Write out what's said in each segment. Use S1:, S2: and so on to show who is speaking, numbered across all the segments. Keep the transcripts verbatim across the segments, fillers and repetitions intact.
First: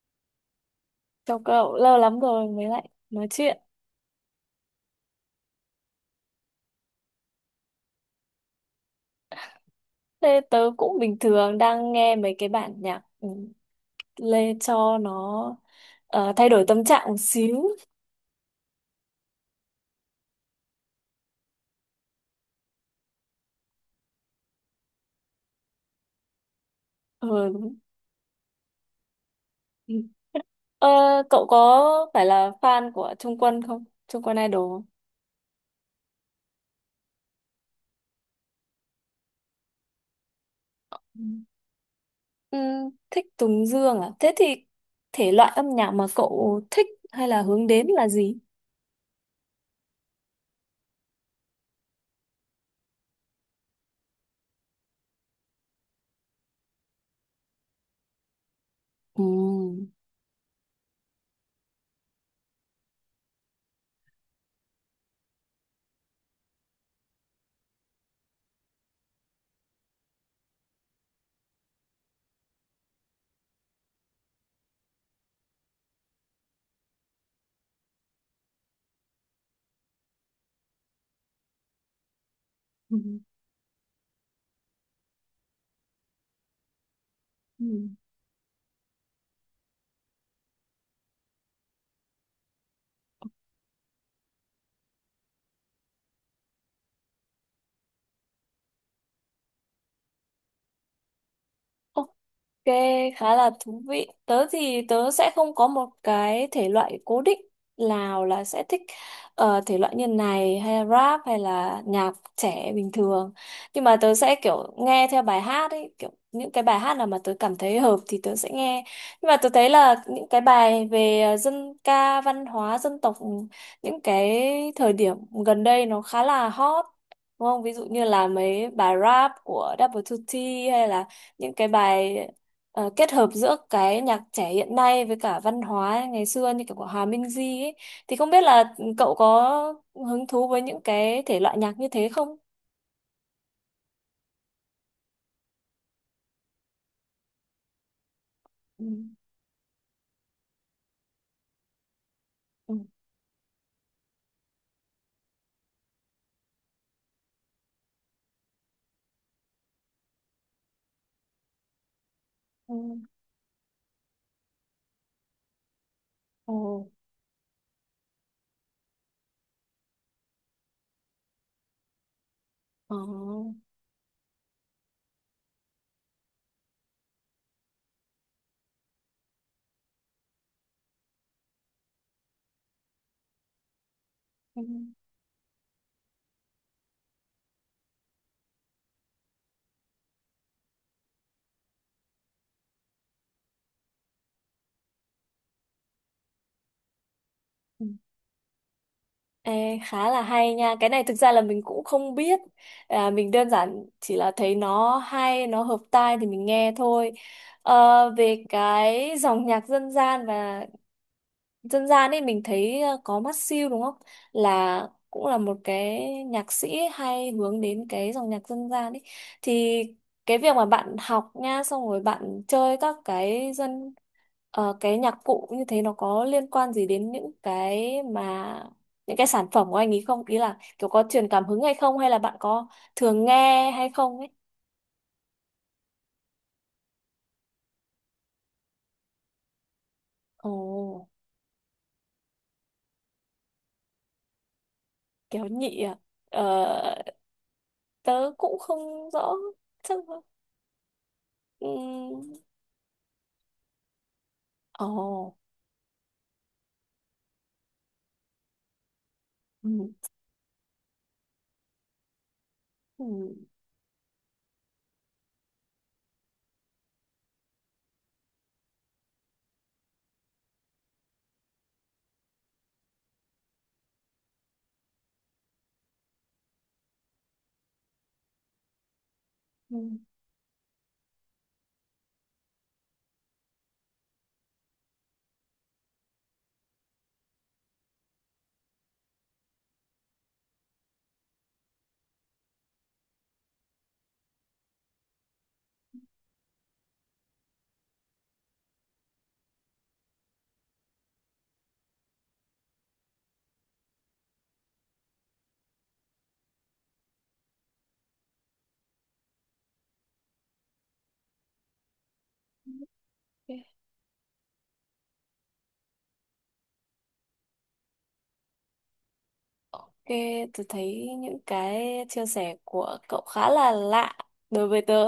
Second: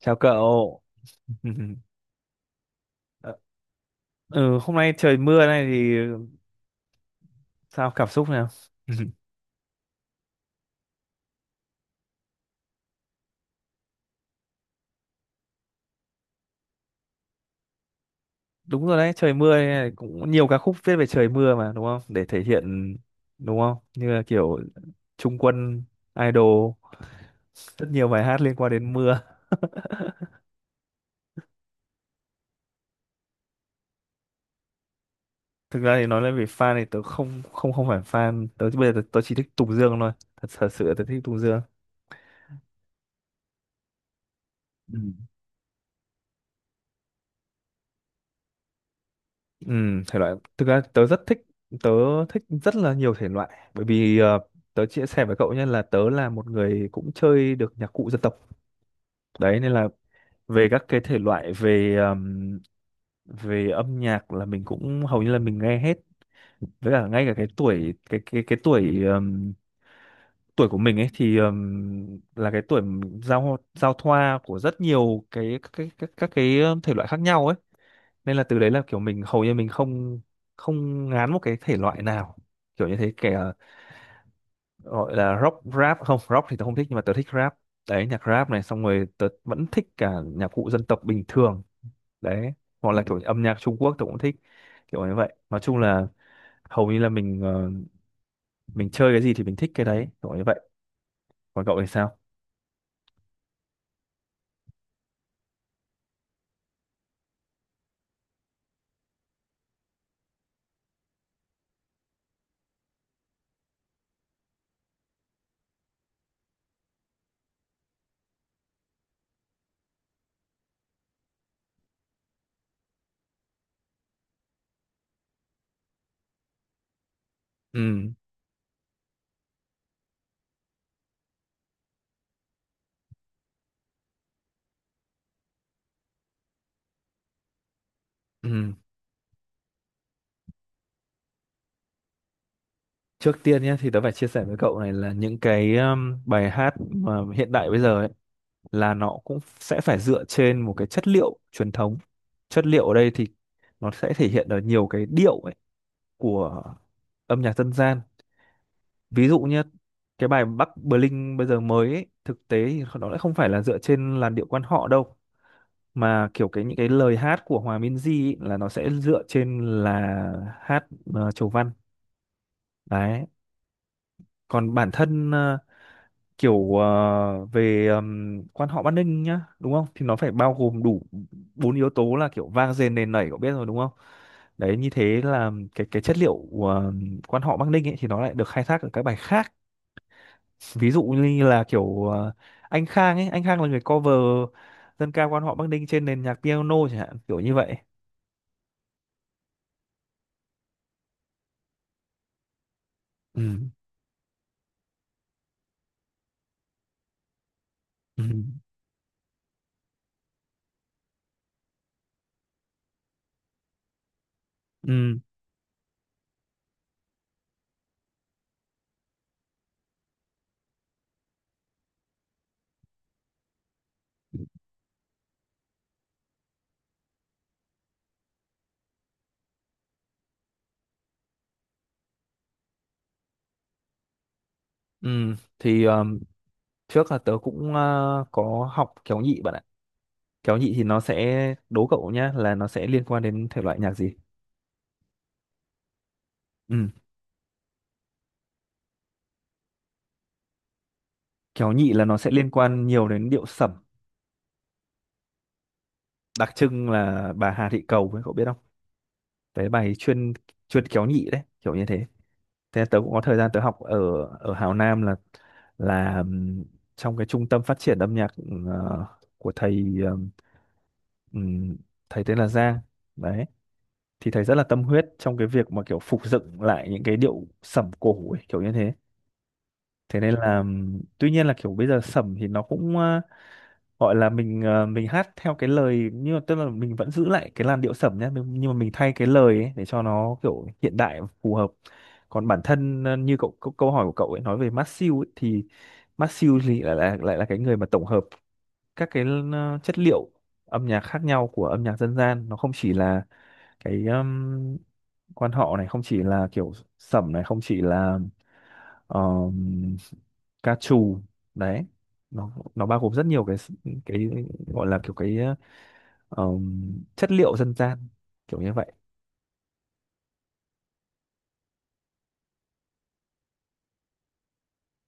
S1: Chào cậu.
S2: Chào cậu, lâu lắm rồi mới lại nói chuyện.
S1: Ừ, Hôm nay trời mưa này thì sao, cảm xúc nào?
S2: Thế tớ cũng bình thường đang nghe mấy cái bản nhạc, ừ, lê cho nó, ờ, thay đổi tâm trạng một xíu.
S1: Đúng rồi đấy, trời mưa này cũng nhiều ca khúc viết về trời mưa mà đúng không? Để thể hiện đúng không? Như là kiểu Trung Quân, Idol,
S2: Ừ, đúng.
S1: rất nhiều bài hát liên quan đến mưa.
S2: Ừ. Ờ, Cậu có phải là fan của Trung Quân không? Trung Quân Idol không?
S1: Thực ra thì nói lên về fan thì tớ không không không phải fan, tớ bây giờ tớ, tớ chỉ thích Tùng Dương thôi. Thật thật sự là tớ
S2: Ừ.
S1: thích Tùng Dương.
S2: Ừ, thích Tùng Dương à? Thế thì
S1: Ừ.
S2: thể loại âm nhạc mà cậu thích hay là hướng đến là gì?
S1: Ừ, thể loại thực ra tớ rất thích, tớ thích rất là nhiều thể loại, bởi vì ờ, tớ chia sẻ với cậu nhé, là tớ là một người cũng chơi được nhạc cụ dân tộc
S2: Ừ.
S1: đấy, nên là về các cái thể loại về ờm, về âm nhạc là mình cũng hầu như là mình nghe hết. Với cả ngay cả cái tuổi cái cái cái tuổi ờm, tuổi của mình ấy thì ờm, là cái tuổi giao giao thoa của rất nhiều cái các cái các, các cái thể loại khác nhau ấy, nên là từ đấy là kiểu mình hầu như mình không không ngán một cái thể loại nào kiểu như
S2: Ừ.
S1: thế, kể là gọi là rock rap không rock thì tớ không thích, nhưng mà tớ thích rap, đấy nhạc rap này, xong rồi tớ vẫn thích cả nhạc cụ dân tộc bình thường đấy, hoặc là kiểu âm nhạc Trung Quốc tớ cũng thích kiểu như vậy. Nói chung là hầu như là mình ờ, mình chơi cái gì thì mình thích cái đấy kiểu như vậy. Còn cậu thì
S2: Ừ.
S1: sao?
S2: Ok, khá là thú vị. Tớ thì tớ sẽ không có một cái thể loại cố định nào là sẽ thích, ờ, thể loại như này hay rap hay là nhạc trẻ bình thường. Nhưng mà tớ sẽ kiểu nghe theo bài hát ấy, kiểu những cái bài hát nào mà tớ cảm thấy hợp thì tớ sẽ nghe. Nhưng mà tớ thấy là những cái bài về ờ, dân ca, văn hóa, dân tộc những cái thời điểm gần đây nó khá là hot. Đúng không? Ví dụ như
S1: Ừ.
S2: là mấy bài rap của Double hai ti, hay là những cái bài ờ, kết hợp giữa cái nhạc trẻ hiện nay với cả văn hóa ngày xưa như kiểu của Hòa Minh Di ấy, thì không biết là
S1: Ừ,
S2: cậu có hứng thú với những cái thể loại nhạc như thế không?
S1: trước tiên nhé thì tớ phải chia sẻ với cậu này là những cái um, bài hát mà hiện đại bây giờ ấy,
S2: Ừ.
S1: là nó cũng sẽ phải dựa trên một cái chất liệu truyền thống. Chất
S2: Ừ.
S1: liệu ở đây thì nó sẽ thể hiện ở nhiều cái điệu ấy của âm nhạc dân gian. Ví dụ như cái bài Bắc Bling bây giờ mới ấy, thực tế
S2: Ừ.
S1: thì nó lại không phải là dựa trên làn điệu quan họ đâu, mà kiểu
S2: Ồ.
S1: cái những cái lời hát của Hòa Minzy ấy, là nó sẽ dựa trên là hát ờ, chầu văn
S2: Ờ.
S1: đấy. Còn bản thân ờ, kiểu ờ, về ừm, quan họ Bắc Ninh nhá, đúng không, thì nó phải bao gồm đủ bốn yếu tố, là kiểu vang dền nền nảy, cậu biết rồi đúng không,
S2: Ừ.
S1: đấy, như thế là cái cái chất liệu ờ, quan họ Bắc Ninh ấy thì nó lại được khai thác ở các bài khác, ví dụ như là kiểu ờ, anh Khang ấy, anh Khang là người cover dân ca quan họ Bắc Ninh trên nền nhạc piano chẳng hạn, kiểu như vậy.
S2: Ừ. Ê, khá là hay nha. Cái này thực ra là mình cũng không biết. À, mình đơn
S1: Ừ.
S2: giản chỉ là thấy nó hay, nó hợp tai thì mình nghe thôi. Ờ,
S1: Ừ.
S2: về cái dòng nhạc dân gian và dân gian ấy mình thấy ờ, có mắt siêu đúng không, là
S1: Ừ.
S2: cũng là một cái nhạc sĩ hay hướng đến cái dòng nhạc dân gian ấy. Thì cái việc mà bạn học nha, xong rồi bạn chơi các cái dân ờ, cái nhạc cụ như thế, nó có liên quan gì đến những cái mà những cái sản phẩm của anh ấy không, ý là kiểu có truyền cảm hứng hay không, hay là bạn có thường nghe hay không ấy?
S1: Ừ thì ờm, trước là tớ cũng ờ, có học kéo nhị bạn ạ.
S2: Ồ,
S1: Kéo nhị thì nó sẽ, đố cậu nhá, là nó sẽ liên quan đến thể loại nhạc gì.
S2: kéo nhị à?
S1: Ừ.
S2: ờ, Tớ cũng không rõ, chắc
S1: Kéo nhị là nó
S2: ừm,
S1: sẽ liên quan nhiều đến điệu sẩm,
S2: ồ.
S1: đặc trưng là bà Hà Thị Cầu ấy cậu biết không, đấy
S2: Ừ.
S1: bà ấy chuyên, chuyên kéo nhị đấy kiểu như thế. Thế tớ
S2: Ừ.
S1: cũng có thời gian tớ học ở ở Hào Nam, là là ừm, trong cái trung tâm phát triển âm nhạc ừm, ờ, của thầy, ừm, ừm, thầy tên là Giang đấy. Thì thầy rất là tâm huyết trong cái việc mà kiểu phục dựng lại những cái điệu sẩm cổ ấy, kiểu như thế.
S2: Ừ.
S1: Thế nên là ừm, tuy nhiên là kiểu bây giờ sẩm thì nó cũng ờ, gọi là mình ờ, mình hát theo cái lời, nhưng mà tức là mình vẫn giữ lại cái làn điệu sẩm nhé, nhưng nhưng mà mình thay cái lời ấy để cho nó kiểu hiện đại và phù hợp. Còn bản thân ờ, như cậu, câu câu hỏi của cậu ấy nói về Masew ấy, thì Masew thì lại là lại là cái người mà tổng hợp các cái ờ, chất liệu âm nhạc khác nhau của âm nhạc dân gian. Nó không chỉ là cái um, quan họ này, không chỉ là kiểu sẩm này, không chỉ là um, ca trù đấy. nó nó bao gồm rất nhiều cái cái gọi là kiểu cái um, chất liệu dân gian kiểu như vậy.
S2: Ok, tôi thấy những cái chia sẻ của cậu khá là lạ đối với tớ.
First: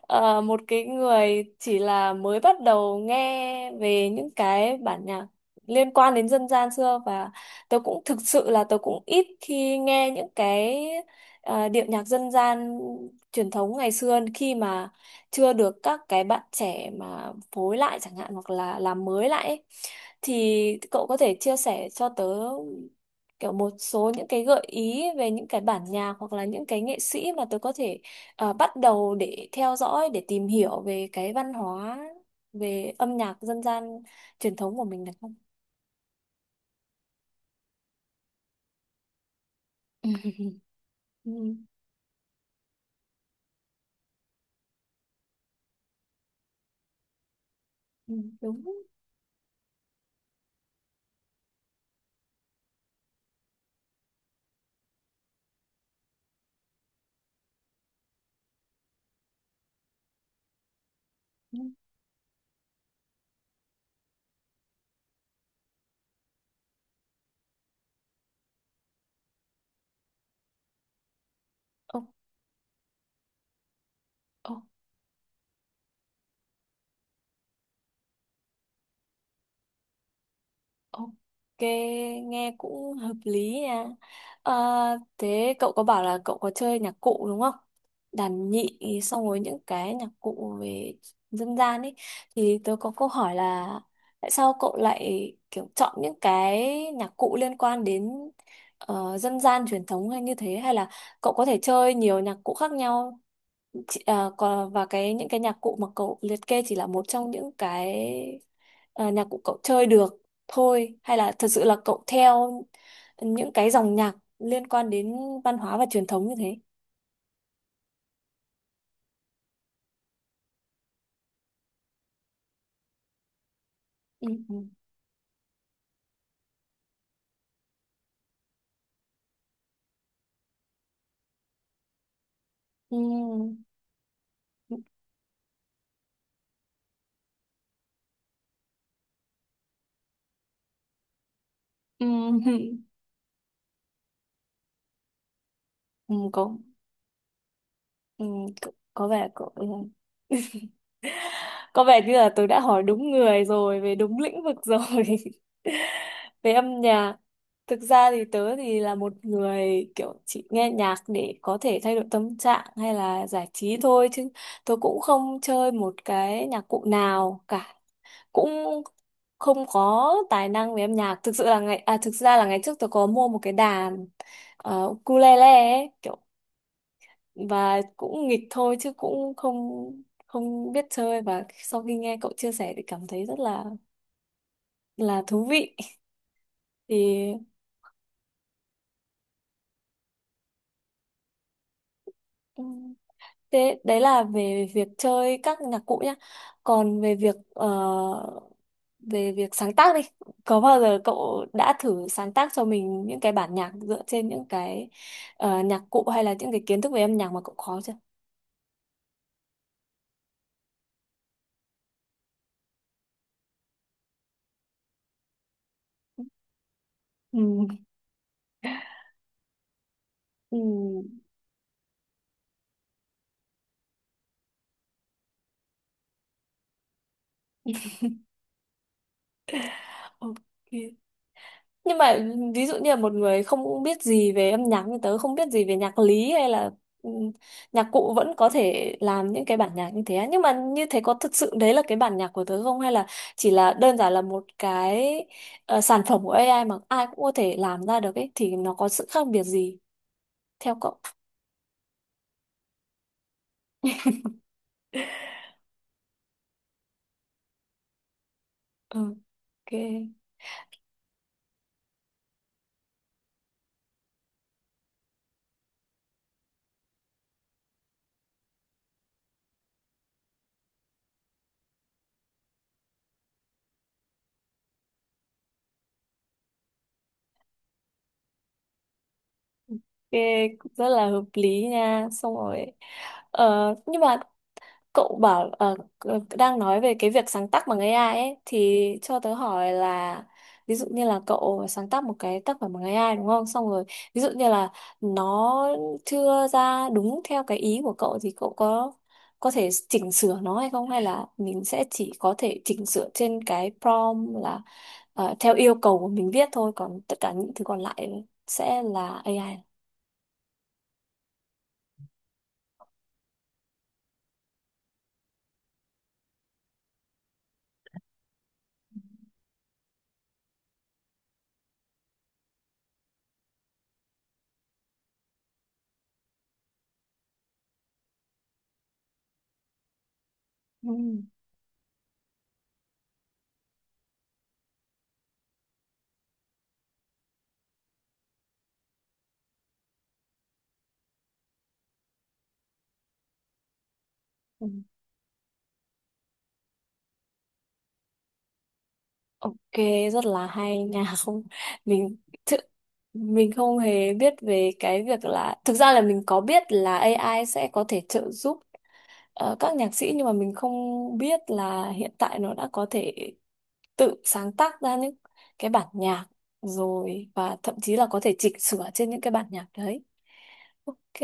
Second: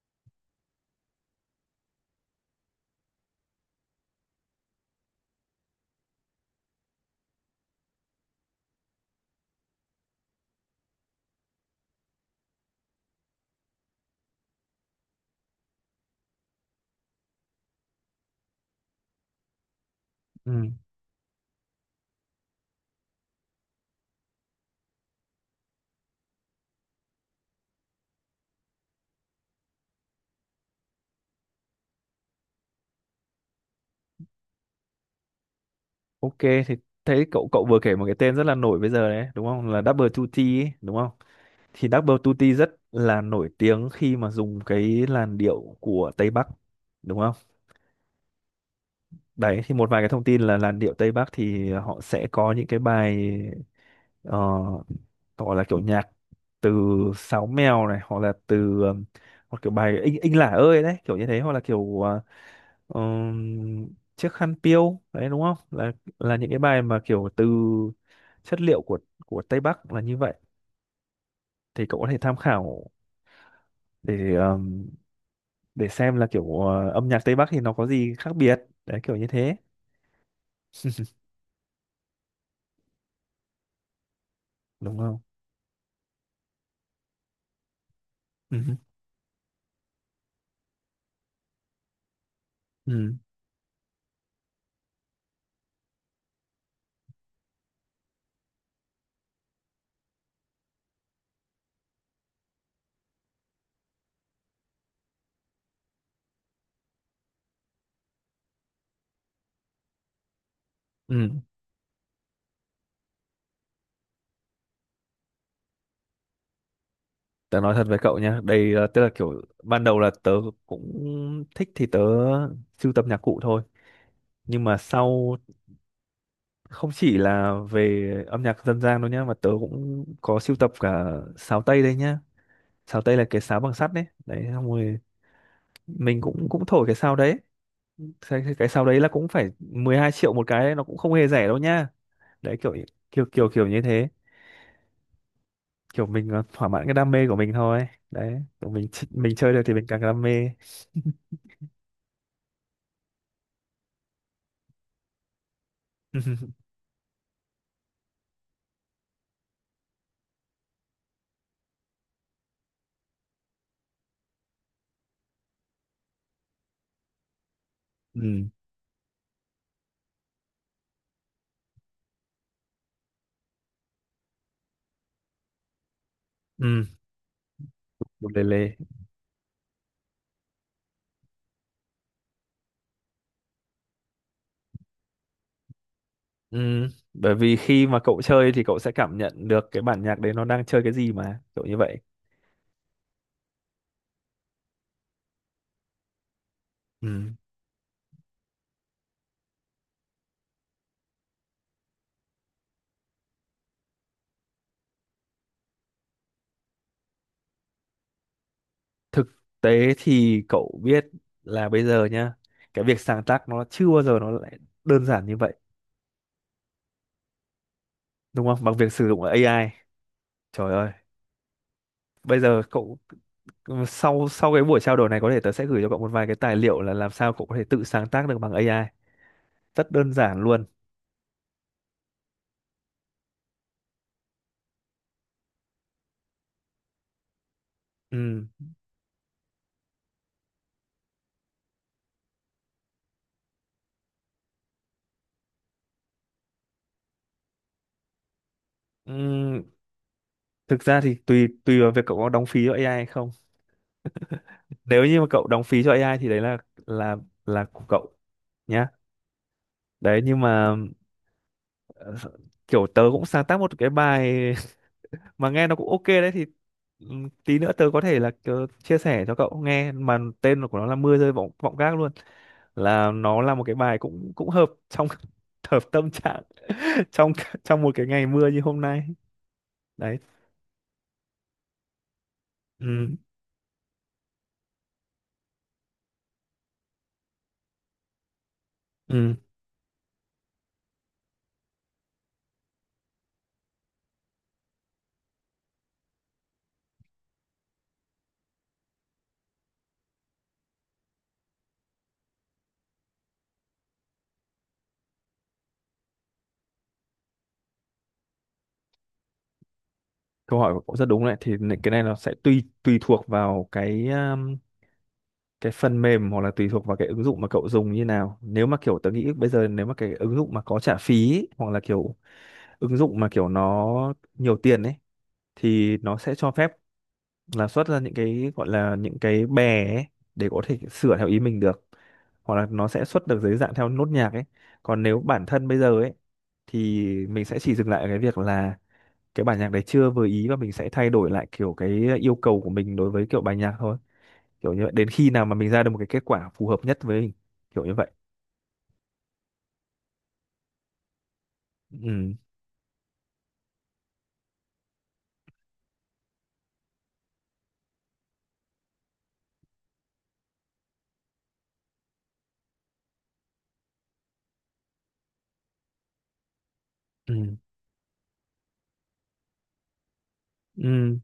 S2: Ờ, một cái người chỉ là mới bắt đầu nghe về những cái bản nhạc liên quan đến dân gian xưa, và tôi cũng thực sự là tôi cũng ít khi nghe những cái ờ, điệu nhạc dân gian truyền thống ngày xưa khi mà chưa được các cái bạn trẻ mà phối lại chẳng hạn, hoặc là làm mới lại ấy.
S1: Ừ.
S2: Thì cậu có thể chia sẻ cho tớ kiểu một số những cái gợi ý về những cái bản nhạc hoặc là những cái nghệ sĩ mà tớ có thể ờ, bắt đầu để theo dõi, để tìm hiểu về cái văn hóa, về âm nhạc dân gian truyền thống của mình được không?
S1: Ok thì thấy cậu, cậu vừa kể một cái tên rất là nổi bây giờ đấy đúng không, là Double hai tê ấy, đúng không,
S2: Ừ,
S1: thì Double Tutti rất là nổi tiếng khi mà dùng cái làn điệu của Tây Bắc đúng không?
S2: ừ, đúng.
S1: Đấy thì một vài cái thông tin là làn điệu Tây Bắc thì họ sẽ có những cái bài ờ, gọi là kiểu nhạc từ Sáo Mèo này, hoặc là từ ờ, hoặc kiểu bài Inh Inh Lả ơi đấy kiểu như thế, hoặc
S2: Ừ,
S1: là kiểu ờ, ừm, chiếc khăn piêu đấy đúng không? Là là những cái bài mà kiểu từ chất liệu của của Tây Bắc là như vậy. Thì cậu có thể tham khảo để
S2: ok.
S1: để xem là kiểu ờ, âm nhạc Tây Bắc thì nó có gì khác biệt đấy kiểu như thế.
S2: Ok, nghe cũng hợp lý nha. Ờ,
S1: Đúng không.
S2: thế cậu có bảo là cậu có chơi nhạc cụ đúng không? Đàn
S1: Ừ.
S2: nhị, xong rồi những cái nhạc cụ về dân gian ấy, thì tớ có câu
S1: Ừ.
S2: hỏi là tại sao cậu lại kiểu chọn những cái nhạc cụ liên quan đến ờ, dân gian truyền thống hay như thế, hay là cậu có thể chơi nhiều nhạc cụ khác nhau? Chị- ờ, còn và cái những cái nhạc cụ mà cậu liệt kê chỉ là một trong những cái ờ, nhạc cụ cậu chơi được thôi, hay là
S1: Ừ
S2: thật sự là cậu theo những cái dòng nhạc liên quan đến văn hóa và truyền thống như thế?
S1: tớ nói thật với cậu nha đây, là tức là kiểu ban đầu là tớ cũng thích thì tớ sưu tập nhạc cụ thôi,
S2: Ừ. Ừ.
S1: nhưng mà sau không chỉ là về âm nhạc dân gian đâu nhá, mà tớ cũng có sưu tập cả sáo tây đây nhá. Sáo tây là cái sáo bằng sắt đấy, đấy xong
S2: Ừ.
S1: rồi mình cũng cũng thổi cái sáo đấy. Cái, cái sáo đấy là cũng phải mười hai triệu một cái đấy, nó cũng không hề rẻ đâu nhá.
S2: Ừ.
S1: Đấy kiểu kiểu kiểu kiểu như thế, kiểu
S2: Ừ.
S1: mình ờ,
S2: Có,
S1: thỏa mãn cái đam mê của mình thôi
S2: ừ.
S1: đấy, kiểu
S2: có
S1: mình ch-
S2: có vẻ
S1: mình
S2: cậu,
S1: chơi được
S2: ừ,
S1: thì mình càng đam mê.
S2: có vẻ như là tôi đã hỏi đúng người rồi, về đúng lĩnh vực rồi. Về âm nhạc, thực ra thì tớ thì là một người kiểu chỉ nghe nhạc để có thể thay đổi tâm trạng hay là giải trí thôi, chứ tôi cũng không chơi một cái nhạc cụ nào cả,
S1: Ừ.
S2: cũng không có tài năng về âm nhạc. Thực sự là ngày à, thực ra là ngày trước tôi có mua một cái đàn ờ, ukulele ấy, kiểu,
S1: Ừ
S2: và cũng
S1: một lề
S2: nghịch
S1: lề.
S2: thôi chứ cũng không không biết chơi, và sau khi nghe cậu chia sẻ thì cảm thấy rất là là thú vị.
S1: Ừ
S2: Thì
S1: bởi vì khi mà cậu chơi thì cậu sẽ cảm nhận được cái bản nhạc đấy nó đang chơi cái gì mà kiểu như vậy.
S2: ừm, thế đấy là về việc chơi các nhạc cụ nhá, còn về
S1: Ừ
S2: việc ờ, về việc sáng tác đi, có bao giờ cậu đã thử sáng tác cho mình những cái bản nhạc dựa trên những cái ờ, nhạc cụ hay là những cái kiến thức về âm nhạc mà cậu có chưa?
S1: thực tế thì cậu biết là bây giờ nhá, cái việc sáng tác nó chưa bao giờ nó lại đơn giản như vậy,
S2: Ừ.
S1: đúng không, bằng việc sử dụng a i.
S2: Ừ.
S1: Trời ơi, bây giờ cậu, ừ, sau sau cái buổi trao đổi này có thể tớ sẽ gửi cho cậu một vài cái tài liệu, là làm sao cậu có thể tự sáng tác được bằng a i rất đơn
S2: Ok.
S1: giản luôn.
S2: Nhưng mà ví dụ như là một người không biết gì về âm nhạc như tớ, không biết gì về nhạc lý hay là ừ, nhạc cụ, vẫn
S1: Ừ.
S2: có thể làm những cái bản nhạc như thế á. Nhưng mà như thế có thực sự đấy là cái bản nhạc của tớ không, hay là chỉ là đơn giản là một cái ờ, sản phẩm của a i mà ai cũng có thể làm ra được ấy, thì nó có sự khác biệt
S1: Ừ.
S2: gì theo
S1: Thực
S2: cậu?
S1: ra thì tùy tùy vào việc cậu có đóng phí cho a i hay không. Nếu như mà cậu đóng phí cho a i thì đấy là là là của cậu nhá.
S2: Ừ. Ok.
S1: Đấy nhưng mà ờ, kiểu tớ cũng sáng tác một cái bài mà nghe nó cũng ok đấy, thì ừ, tí nữa tớ có thể là ờ, chia sẻ cho cậu nghe, mà tên của nó là mưa rơi vọng vọng gác luôn. Là nó là một cái bài cũng cũng hợp trong hợp tâm trạng trong trong một cái ngày mưa như hôm nay đấy.
S2: Ok, cũng rất là hợp lý nha. Xong rồi,
S1: Ừ.
S2: ờ, nhưng mà cậu bảo, ờ, đang nói về cái việc sáng tác bằng a i ấy, thì cho tớ
S1: Ừ.
S2: hỏi là ví dụ như là cậu sáng tác một cái tác phẩm bằng a i đúng không, xong rồi ví dụ như là nó chưa ra đúng theo cái ý của cậu, thì cậu có có thể chỉnh sửa nó hay không, hay là mình sẽ chỉ có thể chỉnh sửa trên cái prompt, là ờ, theo yêu cầu của mình viết thôi, còn tất cả những thứ còn lại sẽ là a i?
S1: Câu hỏi của cậu rất đúng đấy, thì n- cái này nó sẽ tùy tùy thuộc vào cái um, cái phần mềm, hoặc là tùy thuộc vào cái ứng dụng mà cậu dùng như nào. Nếu mà kiểu tớ nghĩ bây giờ nếu mà cái ứng dụng mà có trả phí ấy, hoặc là kiểu ứng dụng mà kiểu nó nhiều tiền ấy, thì nó sẽ cho phép là xuất ra những cái gọi là những cái bè ấy, để có thể
S2: Ừ.
S1: sửa theo ý mình được, hoặc là nó sẽ xuất được dưới dạng theo nốt nhạc ấy. Còn nếu bản thân bây giờ ấy thì mình sẽ chỉ dừng lại ở cái việc là cái bản nhạc đấy chưa vừa ý, và mình sẽ thay đổi lại kiểu cái yêu cầu của mình đối với kiểu bài nhạc thôi,
S2: Ừ.
S1: kiểu như vậy, đến khi nào mà mình ra được một cái kết quả phù hợp nhất với mình kiểu như vậy.
S2: Ok, rất là hay nha. Không, mình
S1: Ừ.
S2: thực mình không hề biết về cái việc là, thực ra là mình có biết là a i sẽ có thể trợ giúp ờ, các nhạc sĩ, nhưng mà mình không biết là hiện tại nó đã có thể tự sáng tác ra những cái bản nhạc rồi,
S1: Ừ.
S2: và thậm chí là có thể chỉnh sửa trên những cái bản nhạc đấy. Ok,
S1: Ừ.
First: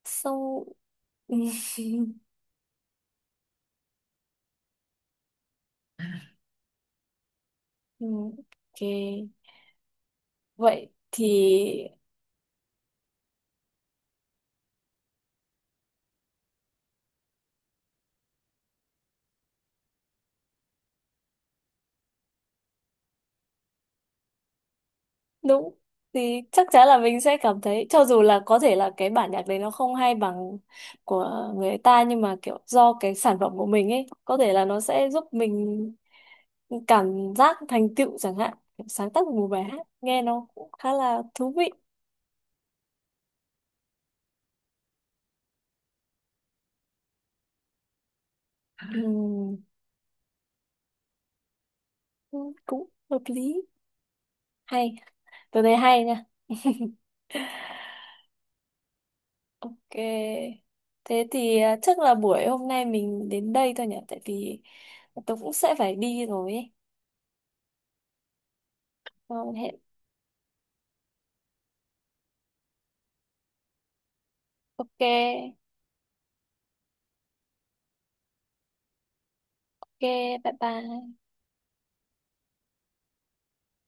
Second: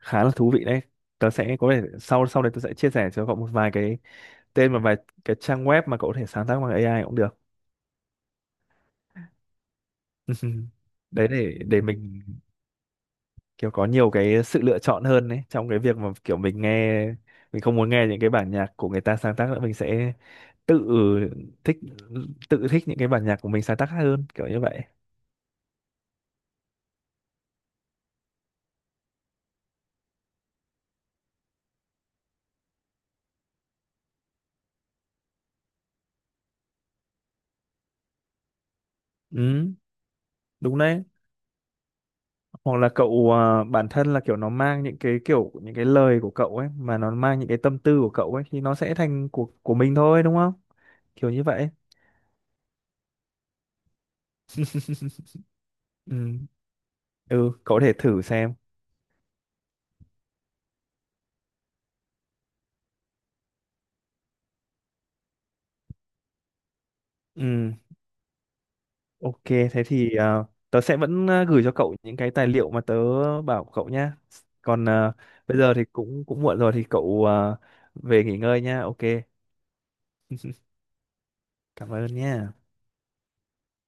S1: Khá là thú
S2: xong.
S1: vị đấy. Tớ sẽ có thể sau sau đây tôi sẽ chia sẻ cho cậu một vài cái tên và vài cái trang web mà cậu có thể sáng tác bằng a i cũng được.
S2: Ừ, ok. Vậy
S1: Đấy
S2: thì
S1: để để mình kiểu có nhiều cái sự lựa chọn hơn đấy, trong cái việc mà kiểu mình nghe, mình không muốn nghe những cái bản nhạc của người ta sáng tác nữa, mình sẽ tự thích, tự thích những cái bản nhạc của mình sáng tác hơn kiểu như vậy.
S2: đúng, thì chắc chắn là mình sẽ cảm thấy cho dù là có thể là cái bản nhạc đấy nó không hay bằng của người ta, nhưng mà kiểu do cái sản phẩm của mình ấy, có thể là nó sẽ giúp mình cảm giác thành tựu chẳng hạn. Sáng tác một bài
S1: Ừ
S2: hát nghe nó cũng
S1: đúng
S2: khá
S1: đấy,
S2: là thú vị.
S1: hoặc là cậu à, bản thân là kiểu nó mang những cái kiểu những cái lời của cậu ấy, mà nó mang những cái tâm tư của cậu ấy, thì nó sẽ thành của
S2: Ừm,
S1: của mình thôi đúng không, kiểu như vậy.
S2: cũng hợp lý. Hay, tôi thấy hay
S1: Ừ.
S2: nha.
S1: Ừ cậu có thể thử xem.
S2: Ok. Thế thì à, chắc là buổi hôm nay mình đến đây thôi nhỉ? Tại vì tôi cũng sẽ phải đi rồi ấy.
S1: Ừ.
S2: Ờ,
S1: Ok,
S2: hẹn.
S1: thế thì ờ, tớ sẽ vẫn ờ, gửi cho cậu những cái tài liệu mà tớ bảo cậu nhá. Còn
S2: Ok.
S1: ờ, bây giờ thì cũng cũng muộn rồi thì cậu ờ, về nghỉ ngơi nhá. Ok,
S2: Ok. Bye bye.
S1: cảm ơn nhá.